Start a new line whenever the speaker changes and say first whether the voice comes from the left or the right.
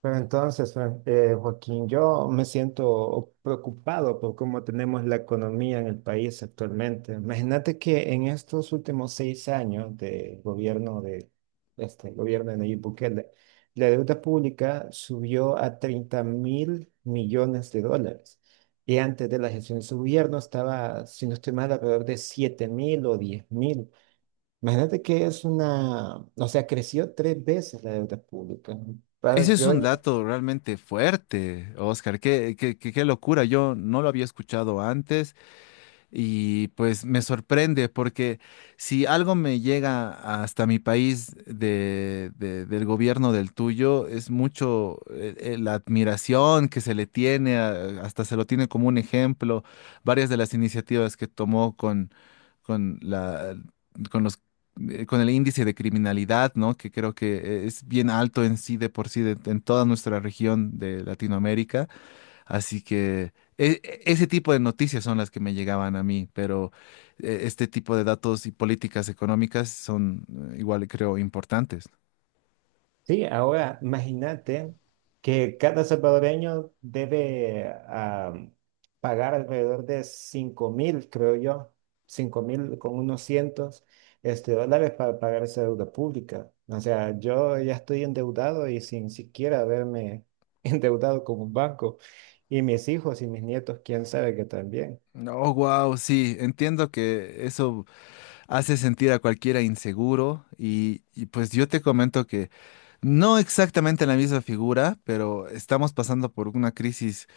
right: Pero entonces, Joaquín, yo me siento preocupado por cómo tenemos la economía en el país actualmente. Imagínate que en estos últimos 6 años de gobierno de este gobierno de Nayib Bukele, la deuda pública subió a 30.000 millones de dólares. Y antes de la gestión de su gobierno estaba, si no estoy mal, alrededor de 7.000 o 10.000. Imagínate que es una, o sea, creció tres veces la deuda pública.
left: Ese
right: Pa-
left: es
right: Yo
left: un dato realmente fuerte, Oscar. Qué locura. Yo no lo había escuchado antes. Y pues me sorprende porque si algo me llega hasta mi país del gobierno del tuyo, es mucho la admiración que se le tiene, hasta se lo tiene como un ejemplo, varias de las iniciativas que tomó con la, con los, con el índice de criminalidad, ¿no? Que creo que es bien alto en sí de por sí en toda nuestra región de Latinoamérica. Así que ese tipo de noticias son las que me llegaban a mí, pero este tipo de datos y políticas económicas son igual, creo, importantes.
right: Sí, ahora imagínate que cada salvadoreño debe pagar alrededor de 5.000, creo yo, 5.000 con unos cientos dólares para pagar esa deuda pública. O sea, yo ya estoy endeudado y sin siquiera haberme endeudado con un banco. Y mis hijos y mis nietos, quién sabe que también.
left: Oh, wow, sí, entiendo que eso hace sentir a cualquiera inseguro y pues yo te comento que no exactamente la misma figura, pero estamos pasando por una crisis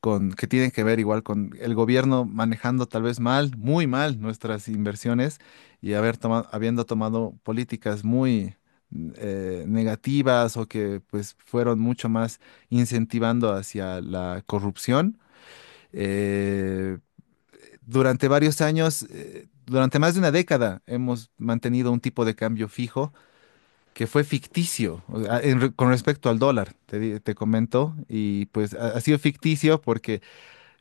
left: con, que tienen que ver igual con el gobierno manejando tal vez mal, muy mal nuestras inversiones y habiendo tomado políticas muy negativas o que pues fueron mucho más incentivando hacia la corrupción. Eh, Durante varios años, durante más de una década, hemos mantenido un tipo de cambio fijo que fue ficticio, o sea, con respecto al dólar, te comento, y pues ha sido ficticio porque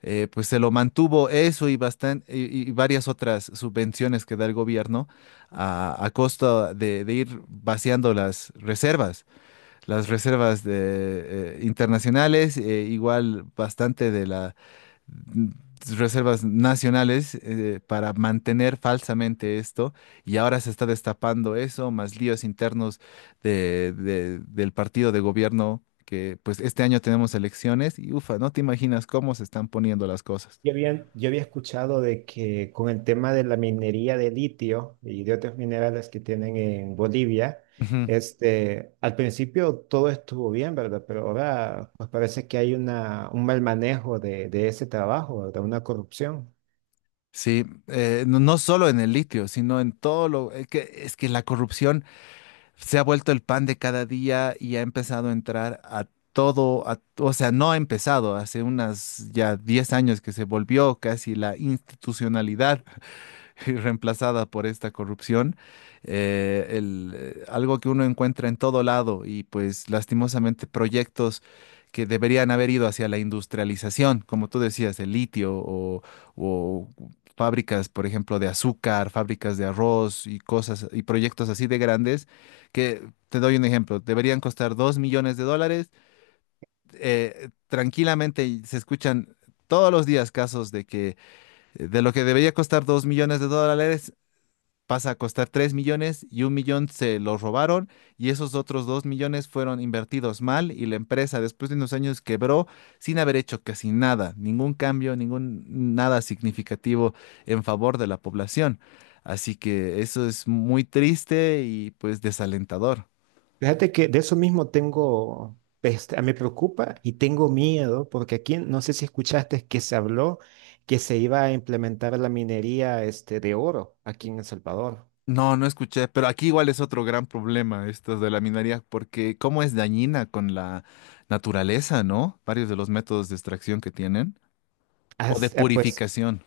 left: pues se lo mantuvo eso y, y varias otras subvenciones que da el gobierno a costa de ir vaciando las reservas de, internacionales, igual bastante de la reservas nacionales para mantener falsamente esto y ahora se está destapando eso, más líos internos del partido de gobierno, que pues este año tenemos elecciones y ufa, no te imaginas cómo se están poniendo las cosas.
right: Yo había escuchado de que con el tema de la minería de litio y de otros minerales que tienen en Bolivia,
left: Ujú.
right: este, al principio todo estuvo bien, ¿verdad? Pero ahora pues parece que hay una, un mal manejo de ese trabajo, ¿verdad? Una corrupción.
left: Sí, no, no solo en el litio, sino en todo lo que es que la corrupción se ha vuelto el pan de cada día y ha empezado a entrar a todo, o sea, no ha empezado, hace unas ya 10 años que se volvió casi la institucionalidad y reemplazada por esta corrupción, algo que uno encuentra en todo lado. Y pues lastimosamente proyectos que deberían haber ido hacia la industrialización, como tú decías, el litio o fábricas, por ejemplo, de azúcar, fábricas de arroz y cosas y proyectos así de grandes que, te doy un ejemplo, deberían costar $2 millones. Tranquilamente, y se escuchan todos los días casos de que de lo que debería costar $2 millones, pasa a costar 3 millones y 1 millón se lo robaron y esos otros 2 millones fueron invertidos mal y la empresa después de unos años quebró sin haber hecho casi nada, ningún cambio, ningún nada significativo en favor de la población. Así que eso es muy triste y pues desalentador.
right: Fíjate que de eso mismo tengo, este, me preocupa y tengo miedo, porque aquí no sé si escuchaste que se habló que se iba a implementar la minería, este, de oro aquí en El Salvador.
left: No, no escuché, pero aquí igual es otro gran problema esto de la minería, porque cómo es dañina con la naturaleza, ¿no? Varios de los métodos de extracción que tienen o de
right: As- eh, Pues
left: purificación.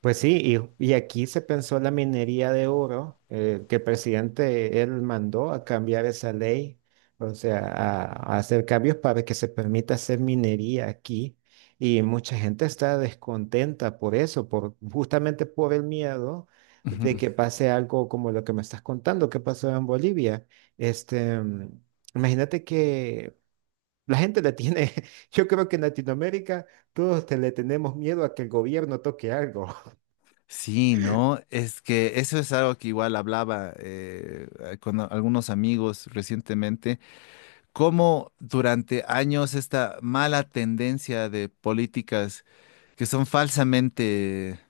right: Pues sí, y aquí se pensó la minería de oro, que el presidente él mandó a cambiar esa ley, o sea, a hacer cambios para que se permita hacer minería aquí. Y mucha gente está descontenta por eso, por, justamente por el miedo de
left: Ujú.
right: que pase algo como lo que me estás contando, que pasó en Bolivia. Este, imagínate que la gente le tiene, yo creo que en Latinoamérica le tenemos miedo a que el gobierno toque algo.
left: Sí, ¿no? Es que eso es algo que igual hablaba con algunos amigos recientemente, cómo durante años esta mala tendencia de políticas que son falsamente,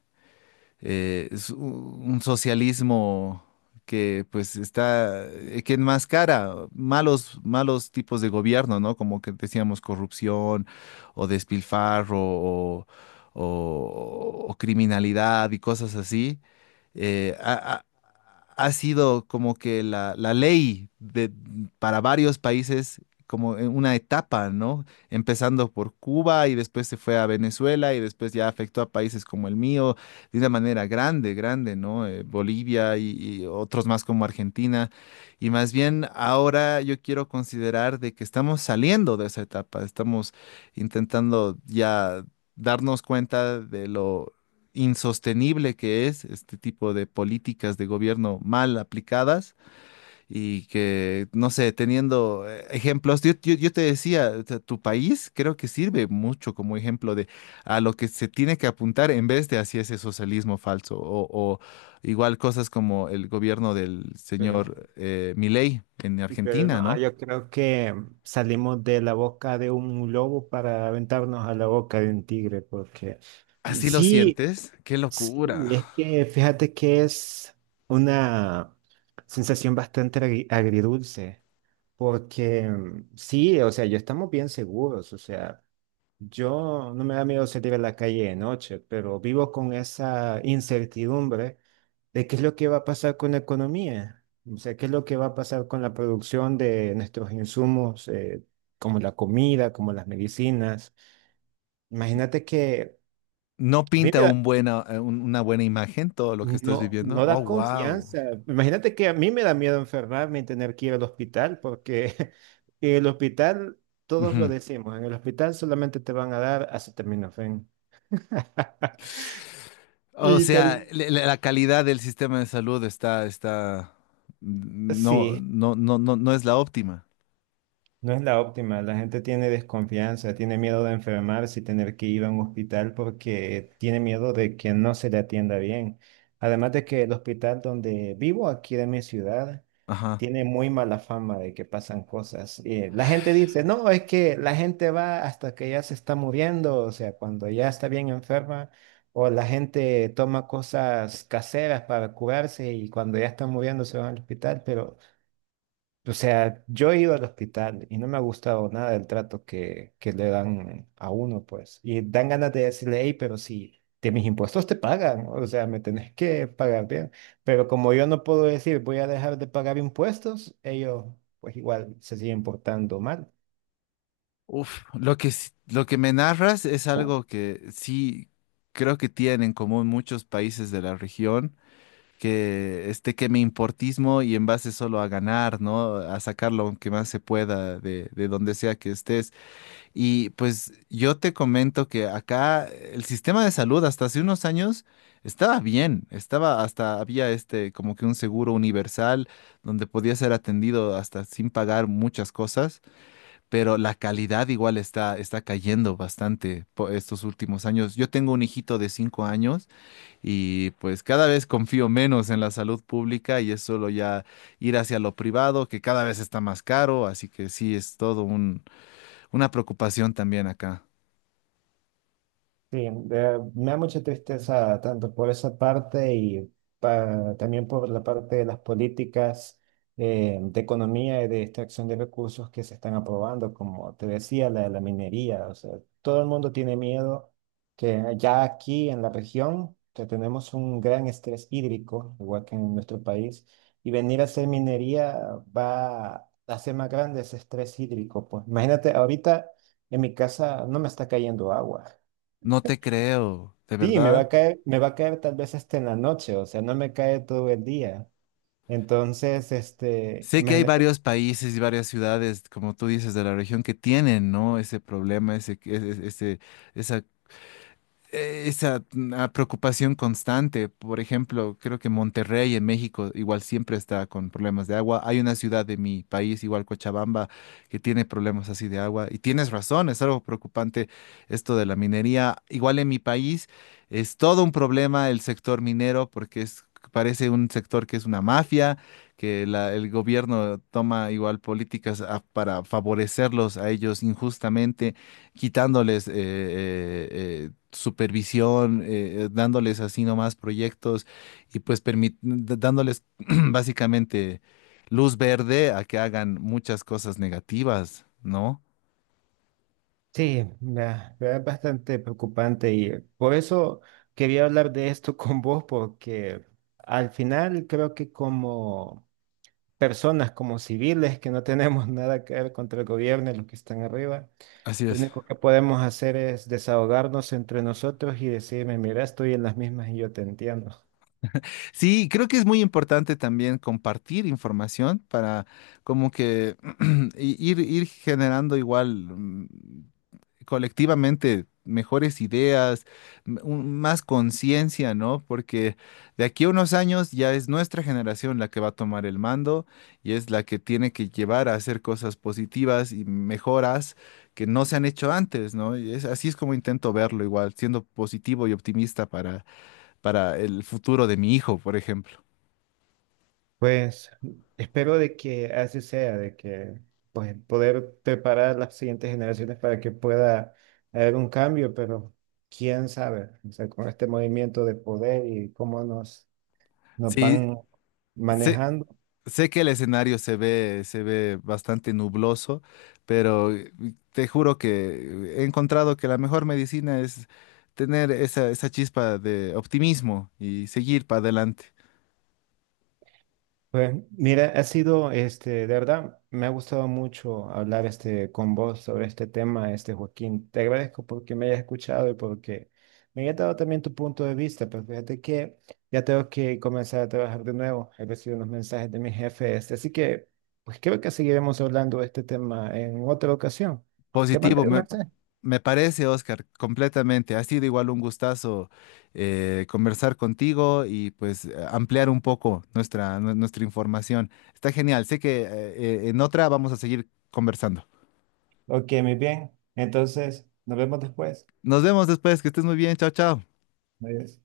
left: es un socialismo que pues está, que enmascara malos, malos tipos de gobierno, ¿no? Como que decíamos corrupción o despilfarro o, o criminalidad y cosas así. Eh, ha, ha- Ha sido como que la ley de, para varios países, como en una etapa, ¿no? Empezando por Cuba y después se fue a Venezuela y después ya afectó a países como el mío, de una manera grande, grande, ¿no? Bolivia y otros más como Argentina. Y más bien ahora yo quiero considerar de que estamos saliendo de esa etapa, estamos intentando ya darnos cuenta de lo insostenible que es este tipo de políticas de gobierno mal aplicadas. Y que, no sé, teniendo ejemplos, yo te decía, o sea, tu país creo que sirve mucho como ejemplo de a lo que se tiene que apuntar en vez de hacia ese socialismo falso, o igual cosas como el gobierno del
right: Pero
left: señor Milei en
right: Pero
left: Argentina,
right: no,
left: ¿no?
right: yo creo que salimos de la boca de un lobo para aventarnos a la boca de un tigre, porque
left: Así lo
right: sí,
left: sientes, qué
right: sí,
left: locura.
right: es que fíjate que es una sensación bastante agridulce, porque sí, o sea, yo estamos bien seguros, o sea, yo no me da miedo salir a la calle de noche, pero vivo con esa incertidumbre de qué es lo que va a pasar con la economía, o sea, qué es lo que va a pasar con la producción de nuestros insumos, como la comida, como las medicinas. Imagínate que
left: No
right: a mí me
left: pinta
right: da,
left: un buena, una buena imagen todo lo que estás
right: no,
left: viviendo.
right: no
left: Oh,
right: da
left: wow.
right: confianza. Imagínate que a mí me da miedo enfermarme y tener que ir al hospital, porque el hospital, todos lo decimos, en el hospital solamente te van a dar acetaminofén.
left: O
right: Y tal,
left: sea, la calidad del sistema de salud está, está, no,
right: sí.
left: no, no, no, no es la óptima.
right: No es la óptima, la gente tiene desconfianza, tiene miedo de enfermarse y tener que ir a un hospital porque tiene miedo de que no se le atienda bien. Además de que el hospital donde vivo, aquí de mi ciudad,
left: Ajá.
right: tiene muy mala fama de que pasan cosas. La gente dice, no, es que la gente va hasta que ya se está muriendo, o sea, cuando ya está bien enferma, o la gente toma cosas caseras para curarse y cuando ya está muriendo se va al hospital, pero... O sea, yo he ido al hospital y no me ha gustado nada el trato que le dan a uno, pues. Y dan ganas de decirle, hey, pero si de mis impuestos te pagan, o sea, me tenés que pagar bien. Pero como yo no puedo decir, voy a dejar de pagar impuestos, ellos pues igual se siguen portando mal.
left: Uf, lo que, lo que me narras es algo que sí creo que tienen en común muchos países de la región, que este que me importismo y en base solo a ganar, ¿no? A sacar lo que más se pueda de donde sea que estés. Y pues yo te comento que acá el sistema de salud hasta hace unos años estaba bien, estaba, hasta había este como que un seguro universal donde podía ser atendido hasta sin pagar muchas cosas, pero la calidad igual está cayendo bastante por estos últimos años. Yo tengo un hijito de 5 años y pues cada vez confío menos en la salud pública y es solo ya ir hacia lo privado, que cada vez está más caro, así que sí es todo un una preocupación también acá.
right: Sí, me da mucha tristeza tanto por esa parte y también por la parte de las políticas de economía y de extracción de recursos que se están aprobando, como te decía, la de la minería. O sea, todo el mundo tiene miedo que ya aquí en la región que tenemos un gran estrés hídrico, igual que en nuestro país, y venir a hacer minería va a hacer más grande ese estrés hídrico. Pues imagínate, ahorita en mi casa no me está cayendo agua.
left: No te creo, de
right: Sí, me va
left: verdad.
right: a caer, me va a caer tal vez este en la noche, o sea, no me cae todo el día. Entonces, este,
left: Sé que hay
right: imagínate,
left: varios países y varias ciudades, como tú dices, de la región que tienen, ¿no? Ese problema, esa esa preocupación constante. Por ejemplo, creo que Monterrey en México igual siempre está con problemas de agua. Hay una ciudad de mi país, igual Cochabamba, que tiene problemas así de agua. Y tienes razón, es algo preocupante esto de la minería. Igual en mi país es todo un problema el sector minero porque es... Parece un sector que es una mafia, que el gobierno toma igual políticas para favorecerlos a ellos injustamente, quitándoles supervisión, dándoles así nomás proyectos y pues dándoles básicamente luz verde a que hagan muchas cosas negativas, ¿no?
right: sí, me es bastante preocupante y por eso quería hablar de esto con vos, porque al final creo que como personas, como civiles que no tenemos nada que ver contra el gobierno y los que están arriba,
left: Así
right: lo
left: es.
right: único que podemos hacer es desahogarnos entre nosotros y decirme, mira, estoy en las mismas y yo te entiendo.
left: Sí, creo que es muy importante también compartir información para como que ir generando igual colectivamente mejores ideas, más conciencia, ¿no? Porque de aquí a unos años ya es nuestra generación la que va a tomar el mando y es la que tiene que llevar a hacer cosas positivas y mejoras que no se han hecho antes, ¿no? Y es, así es como intento verlo igual, siendo positivo y optimista para el futuro de mi hijo, por ejemplo.
right: Pues espero de que así sea, de que pues poder preparar las siguientes generaciones para que pueda haber un cambio, pero quién sabe, o sea, con este movimiento de poder y cómo nos,
left: Sí,
right: van
left: sí.
right: manejando.
left: Sé que el escenario se ve bastante nubloso, pero te juro que he encontrado que la mejor medicina es tener esa, esa chispa de optimismo y seguir para adelante.
right: Pues mira, ha sido, este, de verdad, me ha gustado mucho hablar este, con vos sobre este tema, este Joaquín. Te agradezco porque me hayas escuchado y porque me hayas dado también tu punto de vista, pero fíjate que ya tengo que comenzar a trabajar de nuevo. He recibido unos mensajes de mi jefe, este, así que pues creo que seguiremos hablando de este tema en otra ocasión. ¿Te
left: Positivo,
right: mandaré un
left: me,
right: mensaje?
left: me parece, Oscar, completamente. Ha sido igual un gustazo conversar contigo y pues ampliar un poco nuestra, nuestra información. Está genial. Sé que en otra vamos a seguir conversando.
right: Ok, muy bien. Entonces, nos vemos después.
left: Nos vemos después, que estés muy bien. Chao, chao.
right: Adiós.